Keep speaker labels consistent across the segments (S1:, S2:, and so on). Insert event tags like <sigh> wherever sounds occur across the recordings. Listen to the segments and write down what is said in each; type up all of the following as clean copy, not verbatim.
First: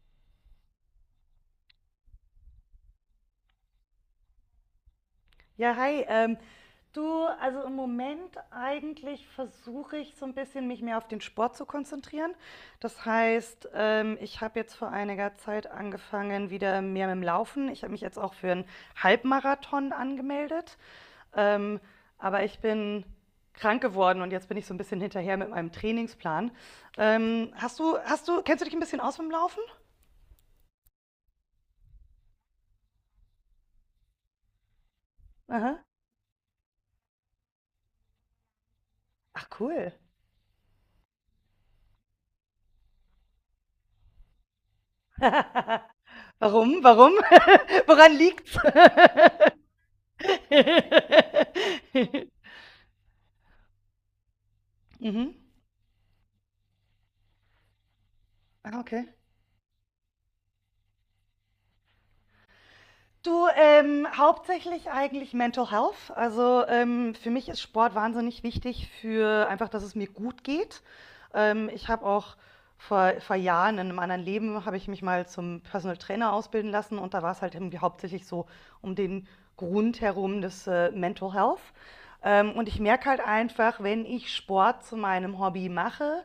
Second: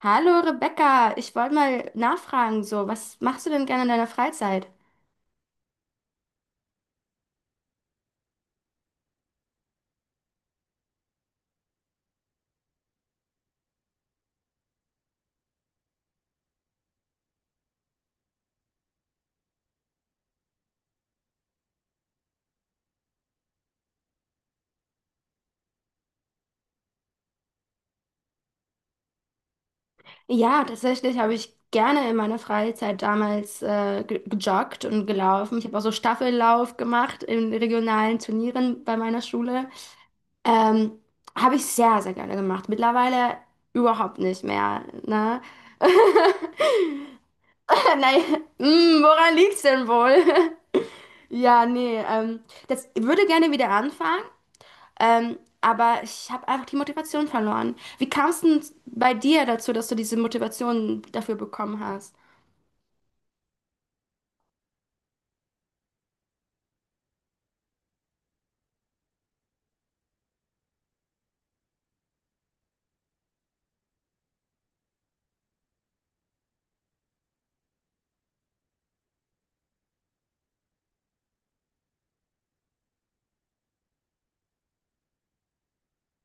S1: Hallo Rebecca, ich wollte mal nachfragen, so, was machst du denn gerne in deiner Freizeit?
S2: Ja, hi. Du, also im Moment eigentlich versuche ich so ein bisschen, mich mehr auf den Sport zu konzentrieren. Das heißt, ich habe jetzt vor einiger Zeit angefangen, wieder mehr mit dem Laufen. Ich habe mich jetzt auch für einen Halbmarathon angemeldet. Ähm, aber ich bin krank geworden und jetzt bin ich so ein bisschen hinterher mit meinem Trainingsplan. Kennst du dich ein bisschen aus mit dem Laufen?
S1: Ja, tatsächlich habe ich gerne in meiner Freizeit damals gejoggt und gelaufen. Ich habe auch
S2: Aha.
S1: so Staffellauf gemacht in regionalen Turnieren bei meiner
S2: Ach,
S1: Schule.
S2: cool.
S1: Ähm, habe ich sehr, sehr gerne gemacht. Mittlerweile überhaupt nicht mehr, ne?
S2: <laughs> Warum?
S1: <laughs>
S2: Warum? <laughs> Woran
S1: Nein,
S2: liegt's?
S1: mm, woran liegt's denn wohl? <laughs> Ja, nee,
S2: <laughs>
S1: das ich würde gerne wieder anfangen.
S2: Mhm.
S1: Aber ich habe einfach die Motivation verloren. Wie kam es denn
S2: Ah, okay.
S1: bei dir dazu, dass du diese Motivation dafür bekommen hast?
S2: Du, hauptsächlich eigentlich Mental Health. Also für mich ist Sport wahnsinnig wichtig für einfach, dass es mir gut geht. Ich habe auch vor, vor Jahren in einem anderen Leben habe ich mich mal zum Personal Trainer ausbilden lassen, und da war es halt irgendwie hauptsächlich so um den Grund herum des Mental Health. Und ich merke halt einfach, wenn ich Sport zu meinem Hobby mache,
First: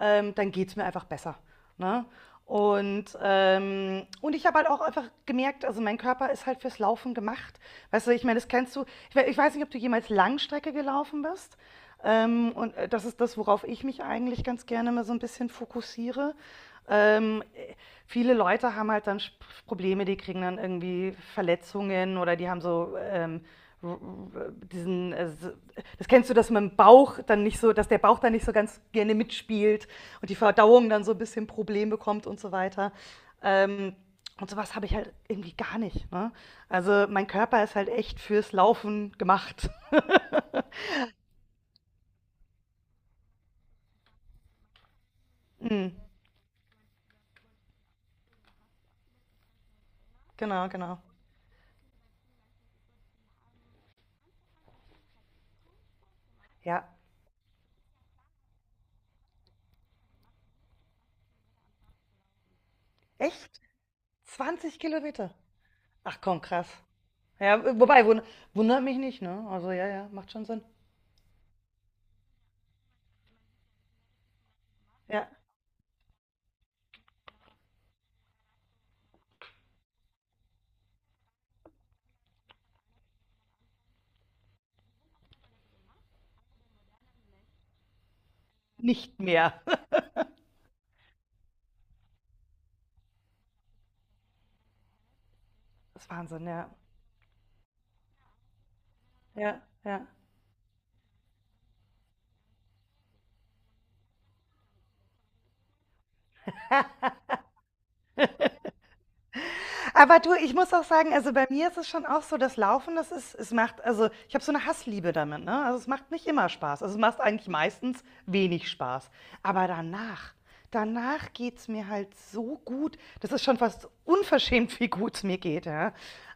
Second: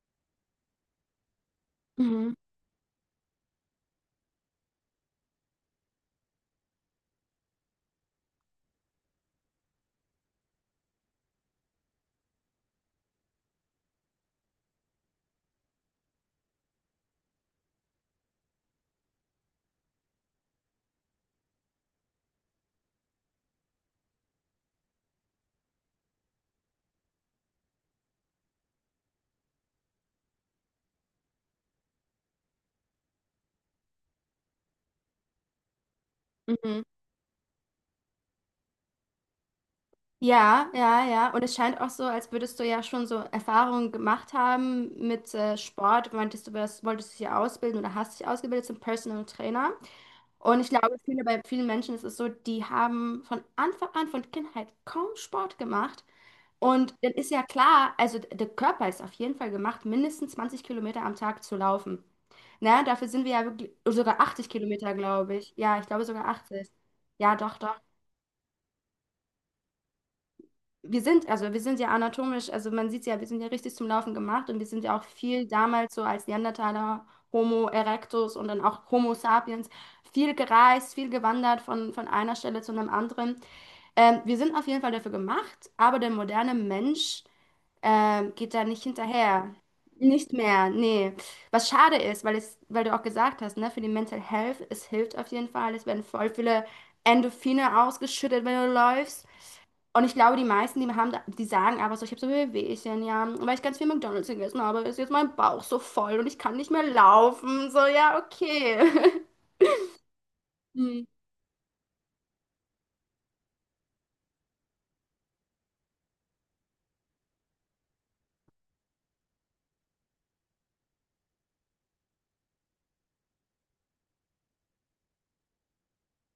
S2: dann geht es mir einfach besser. Ne?
S1: Mhm.
S2: Und ich habe halt auch einfach gemerkt, also mein Körper ist halt fürs Laufen gemacht. Weißt du, ich meine, das kennst du. Ich weiß nicht, ob du jemals Langstrecke gelaufen bist. Das ist das, worauf ich mich eigentlich ganz gerne mal so ein bisschen fokussiere. Ähm, äh, Viele Leute haben halt dann Probleme, die kriegen dann irgendwie Verletzungen oder die haben so diesen, so, das kennst du, dass man Bauch dann nicht so, dass der Bauch dann nicht so ganz gerne mitspielt und die Verdauung dann so ein bisschen Problem bekommt und so weiter. Ähm, und sowas habe ich halt irgendwie gar nicht. Ne?
S1: Mhm.
S2: Also mein Körper ist halt echt fürs Laufen gemacht. <laughs>
S1: Ja, ja, ja. Und es scheint auch so, als würdest du ja schon so Erfahrungen gemacht haben mit
S2: Mhm,
S1: Sport. Meintest du, das wolltest dich ja ausbilden oder hast dich ausgebildet zum Personal Trainer. Und ich
S2: genau,
S1: glaube,
S2: genau.
S1: viele, bei vielen Menschen ist es so, die haben von Anfang an, von Kindheit kaum Sport gemacht.
S2: Ja,
S1: Und dann ist ja klar, also der Körper ist auf jeden Fall gemacht, mindestens 20 Kilometer am Tag zu laufen. Na, dafür sind wir ja
S2: echt?
S1: wirklich, oh, sogar 80
S2: 20
S1: Kilometer,
S2: Kilometer?
S1: glaube ich. Ja, ich glaube
S2: Ach
S1: sogar
S2: komm, krass.
S1: 80. Ja, doch, doch.
S2: Ja, wobei, wundert mich nicht, ne? Also ja, ja, macht schon Sinn.
S1: Wir sind, also wir sind ja anatomisch, also man sieht ja, wir sind ja richtig zum Laufen gemacht und wir sind ja auch
S2: Ja,
S1: viel damals so als Neandertaler, Homo erectus und dann auch Homo sapiens, viel gereist, viel gewandert von einer Stelle zu einem anderen. Wir sind auf jeden Fall dafür gemacht, aber der moderne Mensch geht da nicht
S2: nicht
S1: hinterher.
S2: mehr.
S1: Nicht mehr, nee. Was schade ist, weil es, weil du auch gesagt hast, ne, für die Mental Health, es hilft auf jeden Fall. Es
S2: <laughs>
S1: werden
S2: Das ist
S1: voll
S2: Wahnsinn,
S1: viele
S2: ja.
S1: Endorphine ausgeschüttet, wenn du läufst.
S2: Ja,
S1: Und
S2: ja.
S1: ich glaube, die meisten, die haben, die sagen aber so, ich habe so Wehwehchen, ja, weil ich ganz viel McDonald's gegessen habe, ist jetzt mein Bauch so voll und ich kann nicht mehr laufen. So, ja, okay. <laughs>
S2: Aber du, ich muss auch
S1: Mhm.
S2: sagen, also bei mir ist es schon auch so, das Laufen, das ist, es macht, also ich habe so eine Hassliebe damit, ne? Also es macht nicht immer Spaß. Also es macht eigentlich meistens wenig Spaß. Aber danach, danach geht's mir halt so gut. Das ist schon fast unverschämt, wie gut es mir geht, ja.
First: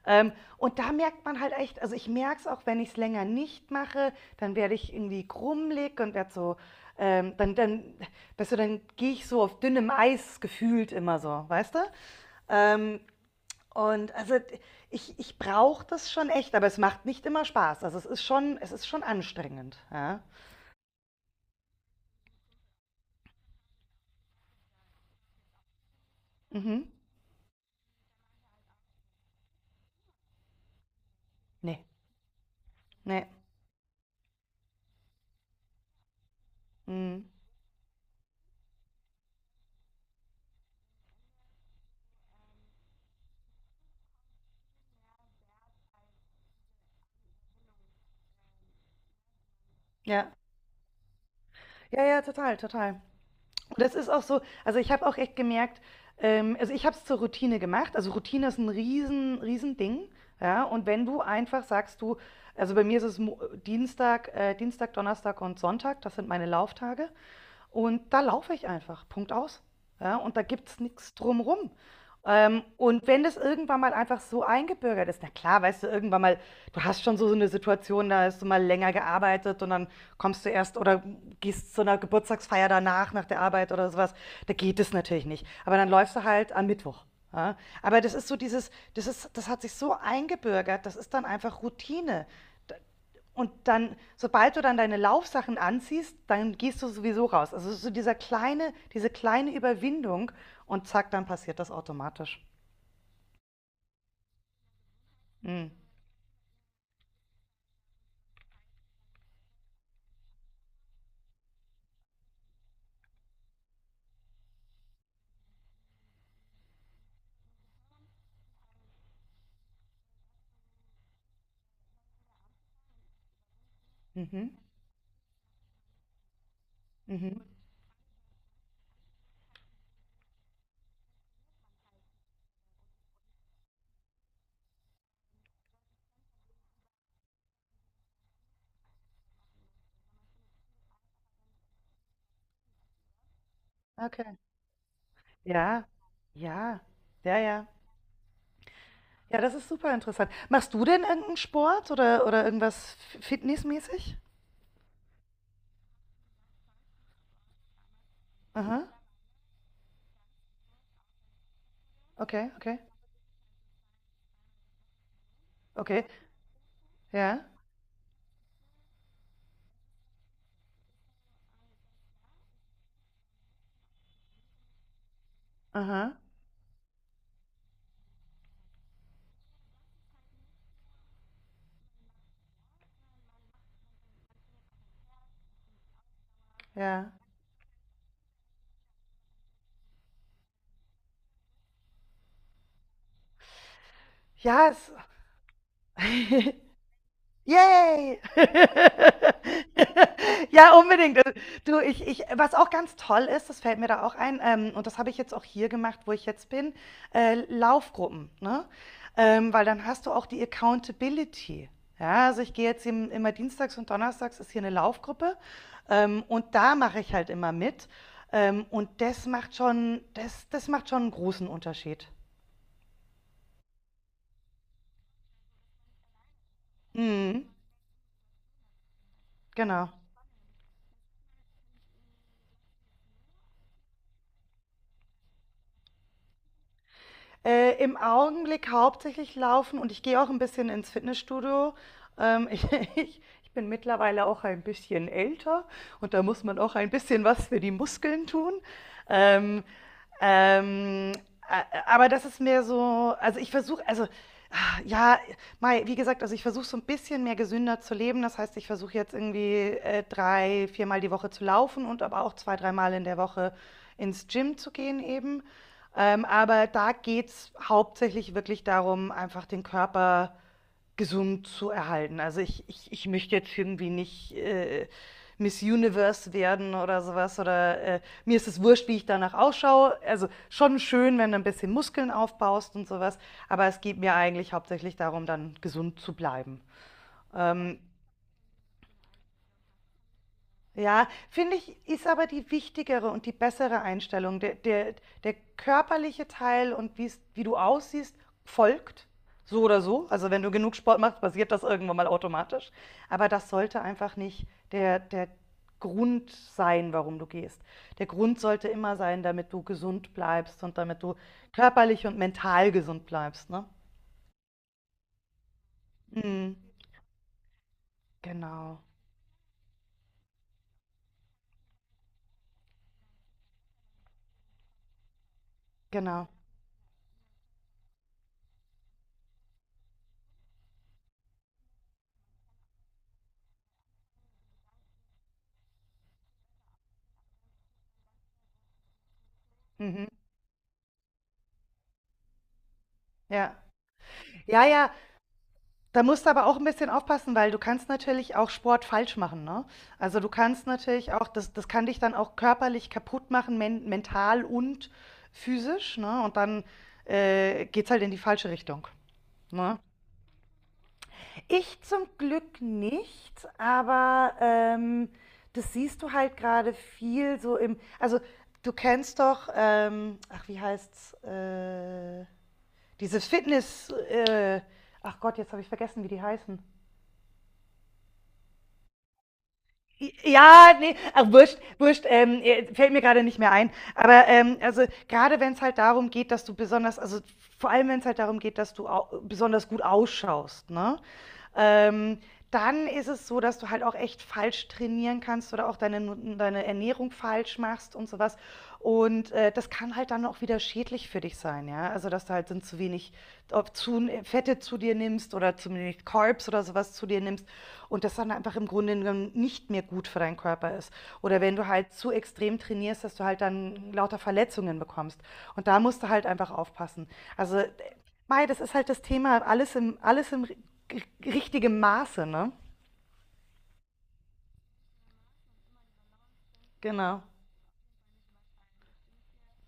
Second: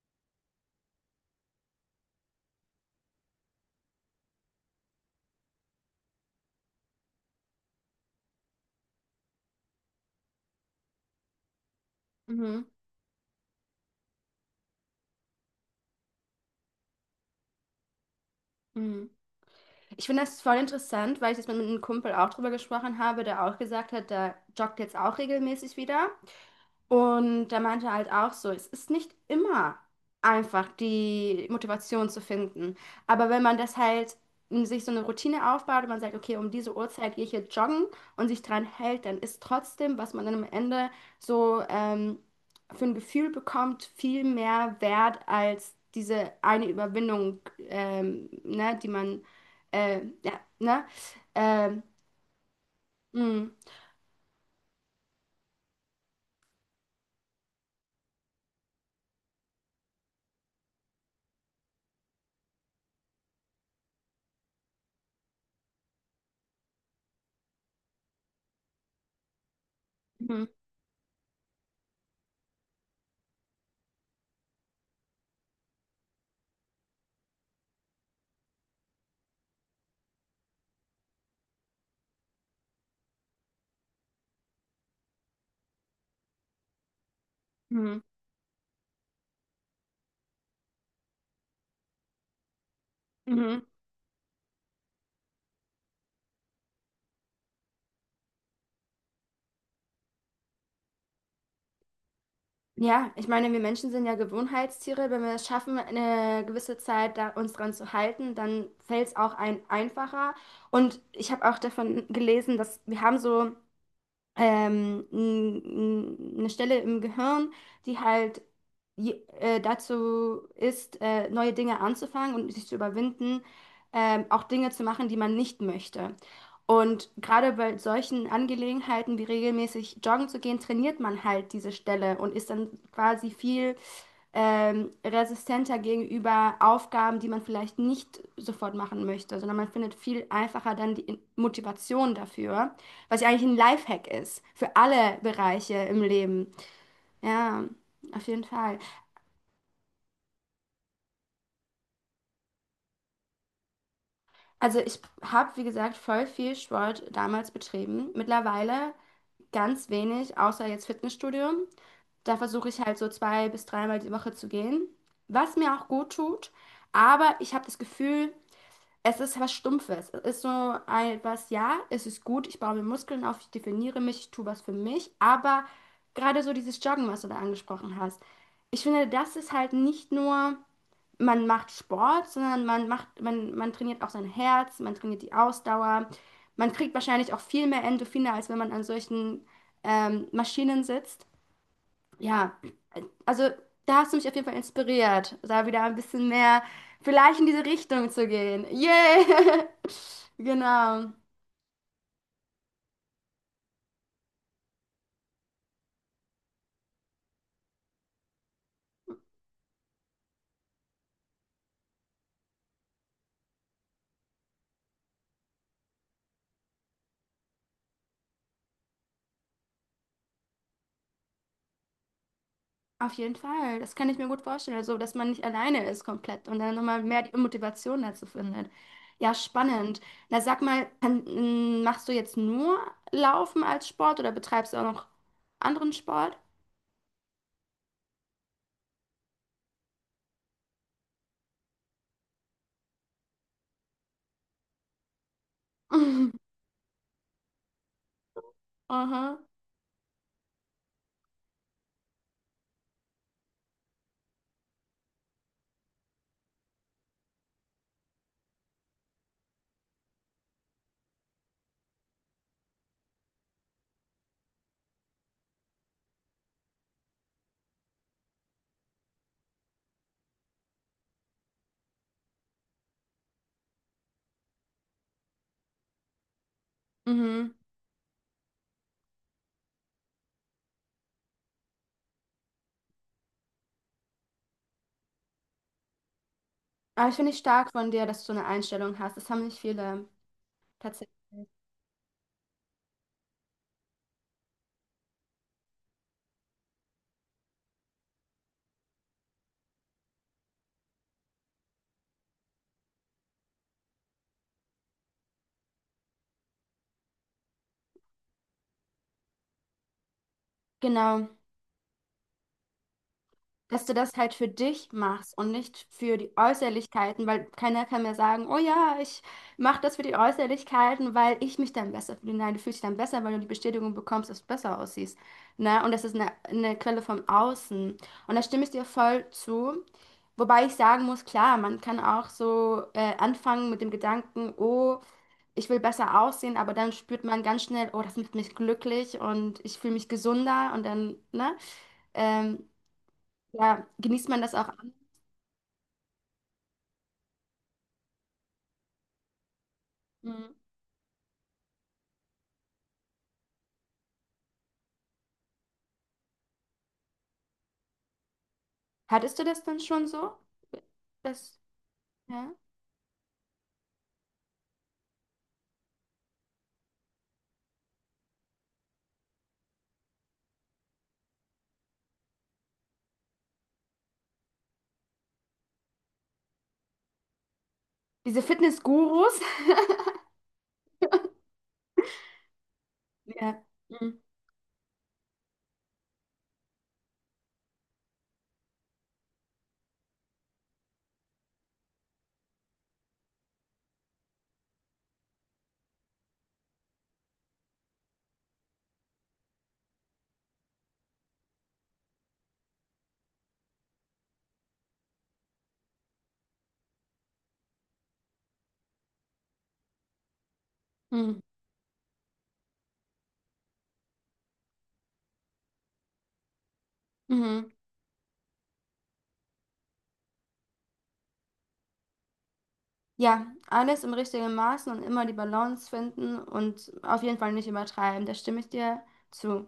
S2: Ähm, und da merkt man halt echt, also ich merke es auch, wenn ich es länger nicht mache, dann werde ich irgendwie krummelig und werde so, ähm, dann, dann, weißt du, dann gehe ich so auf dünnem Eis gefühlt immer so, weißt du?
S1: Mhm.
S2: Ähm, und also ich brauche das schon echt, aber es macht nicht immer Spaß. Also, es ist schon
S1: Mhm.
S2: anstrengend,
S1: Ich
S2: ja.
S1: finde das voll interessant, weil ich jetzt mit einem Kumpel auch drüber gesprochen habe, der auch gesagt hat, der joggt jetzt auch regelmäßig wieder.
S2: Mhm.
S1: Und der meinte halt auch so, es ist nicht immer einfach, die
S2: Ne,
S1: Motivation zu finden.
S2: ne.
S1: Aber wenn man das halt in sich so eine Routine aufbaut und man sagt, okay, um diese Uhrzeit gehe
S2: Mhm.
S1: ich jetzt joggen und sich dran hält, dann ist trotzdem, was man dann am Ende so für ein Gefühl bekommt, viel mehr wert als diese eine Überwindung, ne, die man,
S2: Ja.
S1: ja, ne, ähm,
S2: Ja, ja, total, total.
S1: mm,
S2: Und das ist auch so, also, ich habe auch echt gemerkt, also, ich habe es zur Routine gemacht. Also, Routine ist ein riesen riesen Ding. Ja? Und wenn du einfach sagst, du, also, bei mir ist es Mo Dienstag Dienstag, Donnerstag und Sonntag, das sind meine Lauftage. Und da laufe ich einfach, Punkt aus. Ja, und da
S1: mm,
S2: gibt es nichts drumrum. Und wenn das irgendwann mal einfach so eingebürgert ist, na klar, weißt du, irgendwann mal, du hast schon so, so eine Situation, da hast du mal länger gearbeitet, und dann kommst du erst oder gehst zu einer Geburtstagsfeier danach, nach der Arbeit oder sowas, da geht es natürlich nicht. Aber dann läufst du halt am Mittwoch. Ja?
S1: mm,
S2: Aber das ist so dieses, das ist, das hat sich so eingebürgert, das ist dann einfach Routine. Und
S1: mm.
S2: dann, sobald du dann deine Laufsachen anziehst, dann gehst du sowieso raus. Also so dieser kleine, diese kleine Überwindung, und zack, dann passiert das automatisch.
S1: Ja, ich meine, wir Menschen sind ja Gewohnheitstiere. Wenn wir es
S2: Mhm.
S1: schaffen, eine gewisse Zeit da uns dran zu halten, dann fällt es auch ein einfacher. Und ich habe auch davon gelesen, dass wir haben so eine Stelle im Gehirn, die halt dazu ist, neue Dinge anzufangen und sich zu überwinden, auch
S2: Mhm.
S1: Dinge zu machen, die man nicht möchte. Und
S2: Mhm.
S1: gerade bei solchen Angelegenheiten wie regelmäßig joggen zu gehen, trainiert man halt diese Stelle und ist dann quasi viel resistenter gegenüber Aufgaben, die man vielleicht nicht sofort machen möchte, sondern man findet viel einfacher dann die Motivation dafür. Was ja eigentlich ein Lifehack
S2: Okay.
S1: ist für alle Bereiche
S2: Ja,
S1: im Leben.
S2: ja, ja,
S1: Ja,
S2: ja.
S1: auf jeden Fall.
S2: Ja, das ist super interessant. Machst du denn irgendeinen Sport oder irgendwas fitnessmäßig?
S1: Also ich habe, wie gesagt, voll viel Sport damals betrieben.
S2: Aha.
S1: Mittlerweile ganz wenig, außer jetzt Fitnessstudio. Da
S2: Okay,
S1: versuche
S2: okay.
S1: ich halt so zwei bis dreimal die Woche zu gehen, was mir auch
S2: Okay.
S1: gut tut. Aber
S2: Ja.
S1: ich habe das Gefühl, es ist was Stumpfes. Es ist so ein, was, ja, es ist gut, ich baue mir Muskeln auf, ich definiere mich, ich tue was für mich, aber
S2: Aha.
S1: gerade so dieses Joggen, was du da angesprochen hast, ich finde, das ist halt nicht nur, man macht Sport, sondern man macht, man trainiert auch sein Herz, man trainiert die Ausdauer, man kriegt
S2: Ja.
S1: wahrscheinlich auch viel mehr Endorphine, als wenn man an solchen Maschinen sitzt. Ja, also da hast du mich auf jeden Fall
S2: Ja, es,
S1: inspiriert, da wieder ein bisschen mehr vielleicht in diese Richtung
S2: Yay!
S1: zu gehen.
S2: <laughs>
S1: Yay! <laughs>
S2: Ja,
S1: Genau.
S2: unbedingt. Du, ich was auch ganz toll ist, das fällt mir da auch ein, und das habe ich jetzt auch hier gemacht, wo ich jetzt bin, Laufgruppen, ne? Weil dann hast du auch die Accountability. Ja, also ich gehe jetzt im immer dienstags, und donnerstags ist hier eine Laufgruppe, und da mache ich halt immer mit. Und das macht schon, das macht schon einen großen Unterschied.
S1: Auf jeden Fall. Das kann ich mir gut vorstellen. Also, dass man nicht alleine ist komplett und dann nochmal mehr die
S2: Mhm,
S1: Motivation dazu findet. Ja,
S2: genau.
S1: spannend. Na, sag mal, kann, m, machst du jetzt nur Laufen als Sport oder betreibst du auch noch anderen Sport?
S2: Im Augenblick hauptsächlich laufen, und ich gehe auch ein bisschen ins Fitnessstudio. Ähm, <laughs> ich ich bin mittlerweile auch ein bisschen älter
S1: <laughs>
S2: und da
S1: Mhm.
S2: muss man auch ein bisschen was für die Muskeln tun.
S1: Aha.
S2: Ähm, ähm, a- aber das ist mehr so, also ich versuche, also ah, ja, wie gesagt, also ich versuche so ein bisschen mehr gesünder zu leben. Das heißt, ich versuche jetzt irgendwie drei, viermal die Woche zu laufen und aber auch zwei, dreimal in der Woche ins Gym zu gehen eben. Aber da geht es hauptsächlich wirklich darum, einfach den Körper gesund zu erhalten. Also, ich möchte jetzt irgendwie nicht, Miss Universe werden oder sowas,
S1: Mhm.
S2: oder, mir ist es wurscht, wie ich danach ausschaue. Also, schon schön, wenn du ein bisschen Muskeln aufbaust und sowas, aber es geht mir eigentlich hauptsächlich darum, dann gesund zu bleiben.
S1: Aber ich finde ich stark
S2: Ähm
S1: von dir, dass du eine Einstellung hast. Das haben nicht viele
S2: Ja,
S1: tatsächlich.
S2: finde ich, ist aber die wichtigere und die bessere Einstellung. Der körperliche Teil und wie's, wie du aussiehst, folgt so oder so. Also wenn du genug Sport machst, passiert das irgendwann mal automatisch. Aber das sollte einfach nicht der Grund sein, warum du gehst. Der Grund sollte immer sein, damit du gesund bleibst und damit du
S1: Genau,
S2: körperlich und mental gesund bleibst, ne?
S1: dass du das halt für dich machst und nicht für die
S2: Mhm.
S1: Äußerlichkeiten, weil keiner kann mir sagen, oh
S2: Genau,
S1: ja, ich mache das für die Äußerlichkeiten, weil ich mich dann besser fühle. Nein, du fühlst dich dann besser, weil du die Bestätigung bekommst, dass du besser aussiehst. Ne? Und das ist
S2: genau.
S1: eine Quelle vom Außen. Und da stimme ich dir voll zu. Wobei ich sagen muss, klar, man kann auch so anfangen mit dem Gedanken, oh, ich will besser aussehen, aber dann spürt man ganz schnell, oh, das macht mich glücklich und ich fühle
S2: Mhm.
S1: mich gesünder und dann, ne? Ähm,
S2: Ja.
S1: ja, genießt man das
S2: Ja,
S1: auch an?
S2: ja, da musst du aber auch ein bisschen aufpassen, weil du kannst natürlich auch Sport falsch machen, ne? Also, du
S1: Mhm.
S2: kannst natürlich auch das, das kann dich dann auch körperlich kaputt machen, mental und physisch, ne? Und dann, geht's halt in die falsche Richtung,
S1: Hattest du das
S2: ne?
S1: dann schon so? Das,
S2: Ich zum
S1: ja?
S2: Glück nicht, aber, das siehst du halt gerade viel so im, also, du kennst doch, ach, wie heißt's? Diese Fitness ach Gott, jetzt habe ich vergessen, wie die heißen.
S1: Diese Fitness-Gurus? <laughs>
S2: Ja, ne, ach, wurscht, wurscht, fällt mir gerade nicht mehr
S1: Ja.
S2: ein.
S1: Mhm.
S2: Aber, also, gerade wenn es halt darum geht, dass du besonders, also, vor allem wenn es halt darum geht, dass du au besonders gut ausschaust, ne? Ähm, Dann ist es so, dass du halt auch echt falsch trainieren kannst oder auch deine nu deine Ernährung falsch machst und sowas. Und, das kann halt dann auch wieder schädlich für dich sein, ja. Also, dass du halt dann zu wenig, Fette zu dir nimmst oder zu wenig Carbs oder sowas zu dir nimmst, und das dann einfach im Grunde genommen nicht mehr gut für deinen Körper ist.
S1: Mhm.
S2: Oder wenn du halt zu extrem trainierst, dass du halt dann lauter Verletzungen bekommst. Und da musst du halt einfach aufpassen. Also,
S1: Mhm.
S2: Das ist halt das Thema, alles im richtigen Maße, ne?
S1: Ja, alles im richtigen Maßen und immer die Balance finden und auf
S2: Genau.
S1: jeden Fall nicht übertreiben. Da stimme ich dir zu.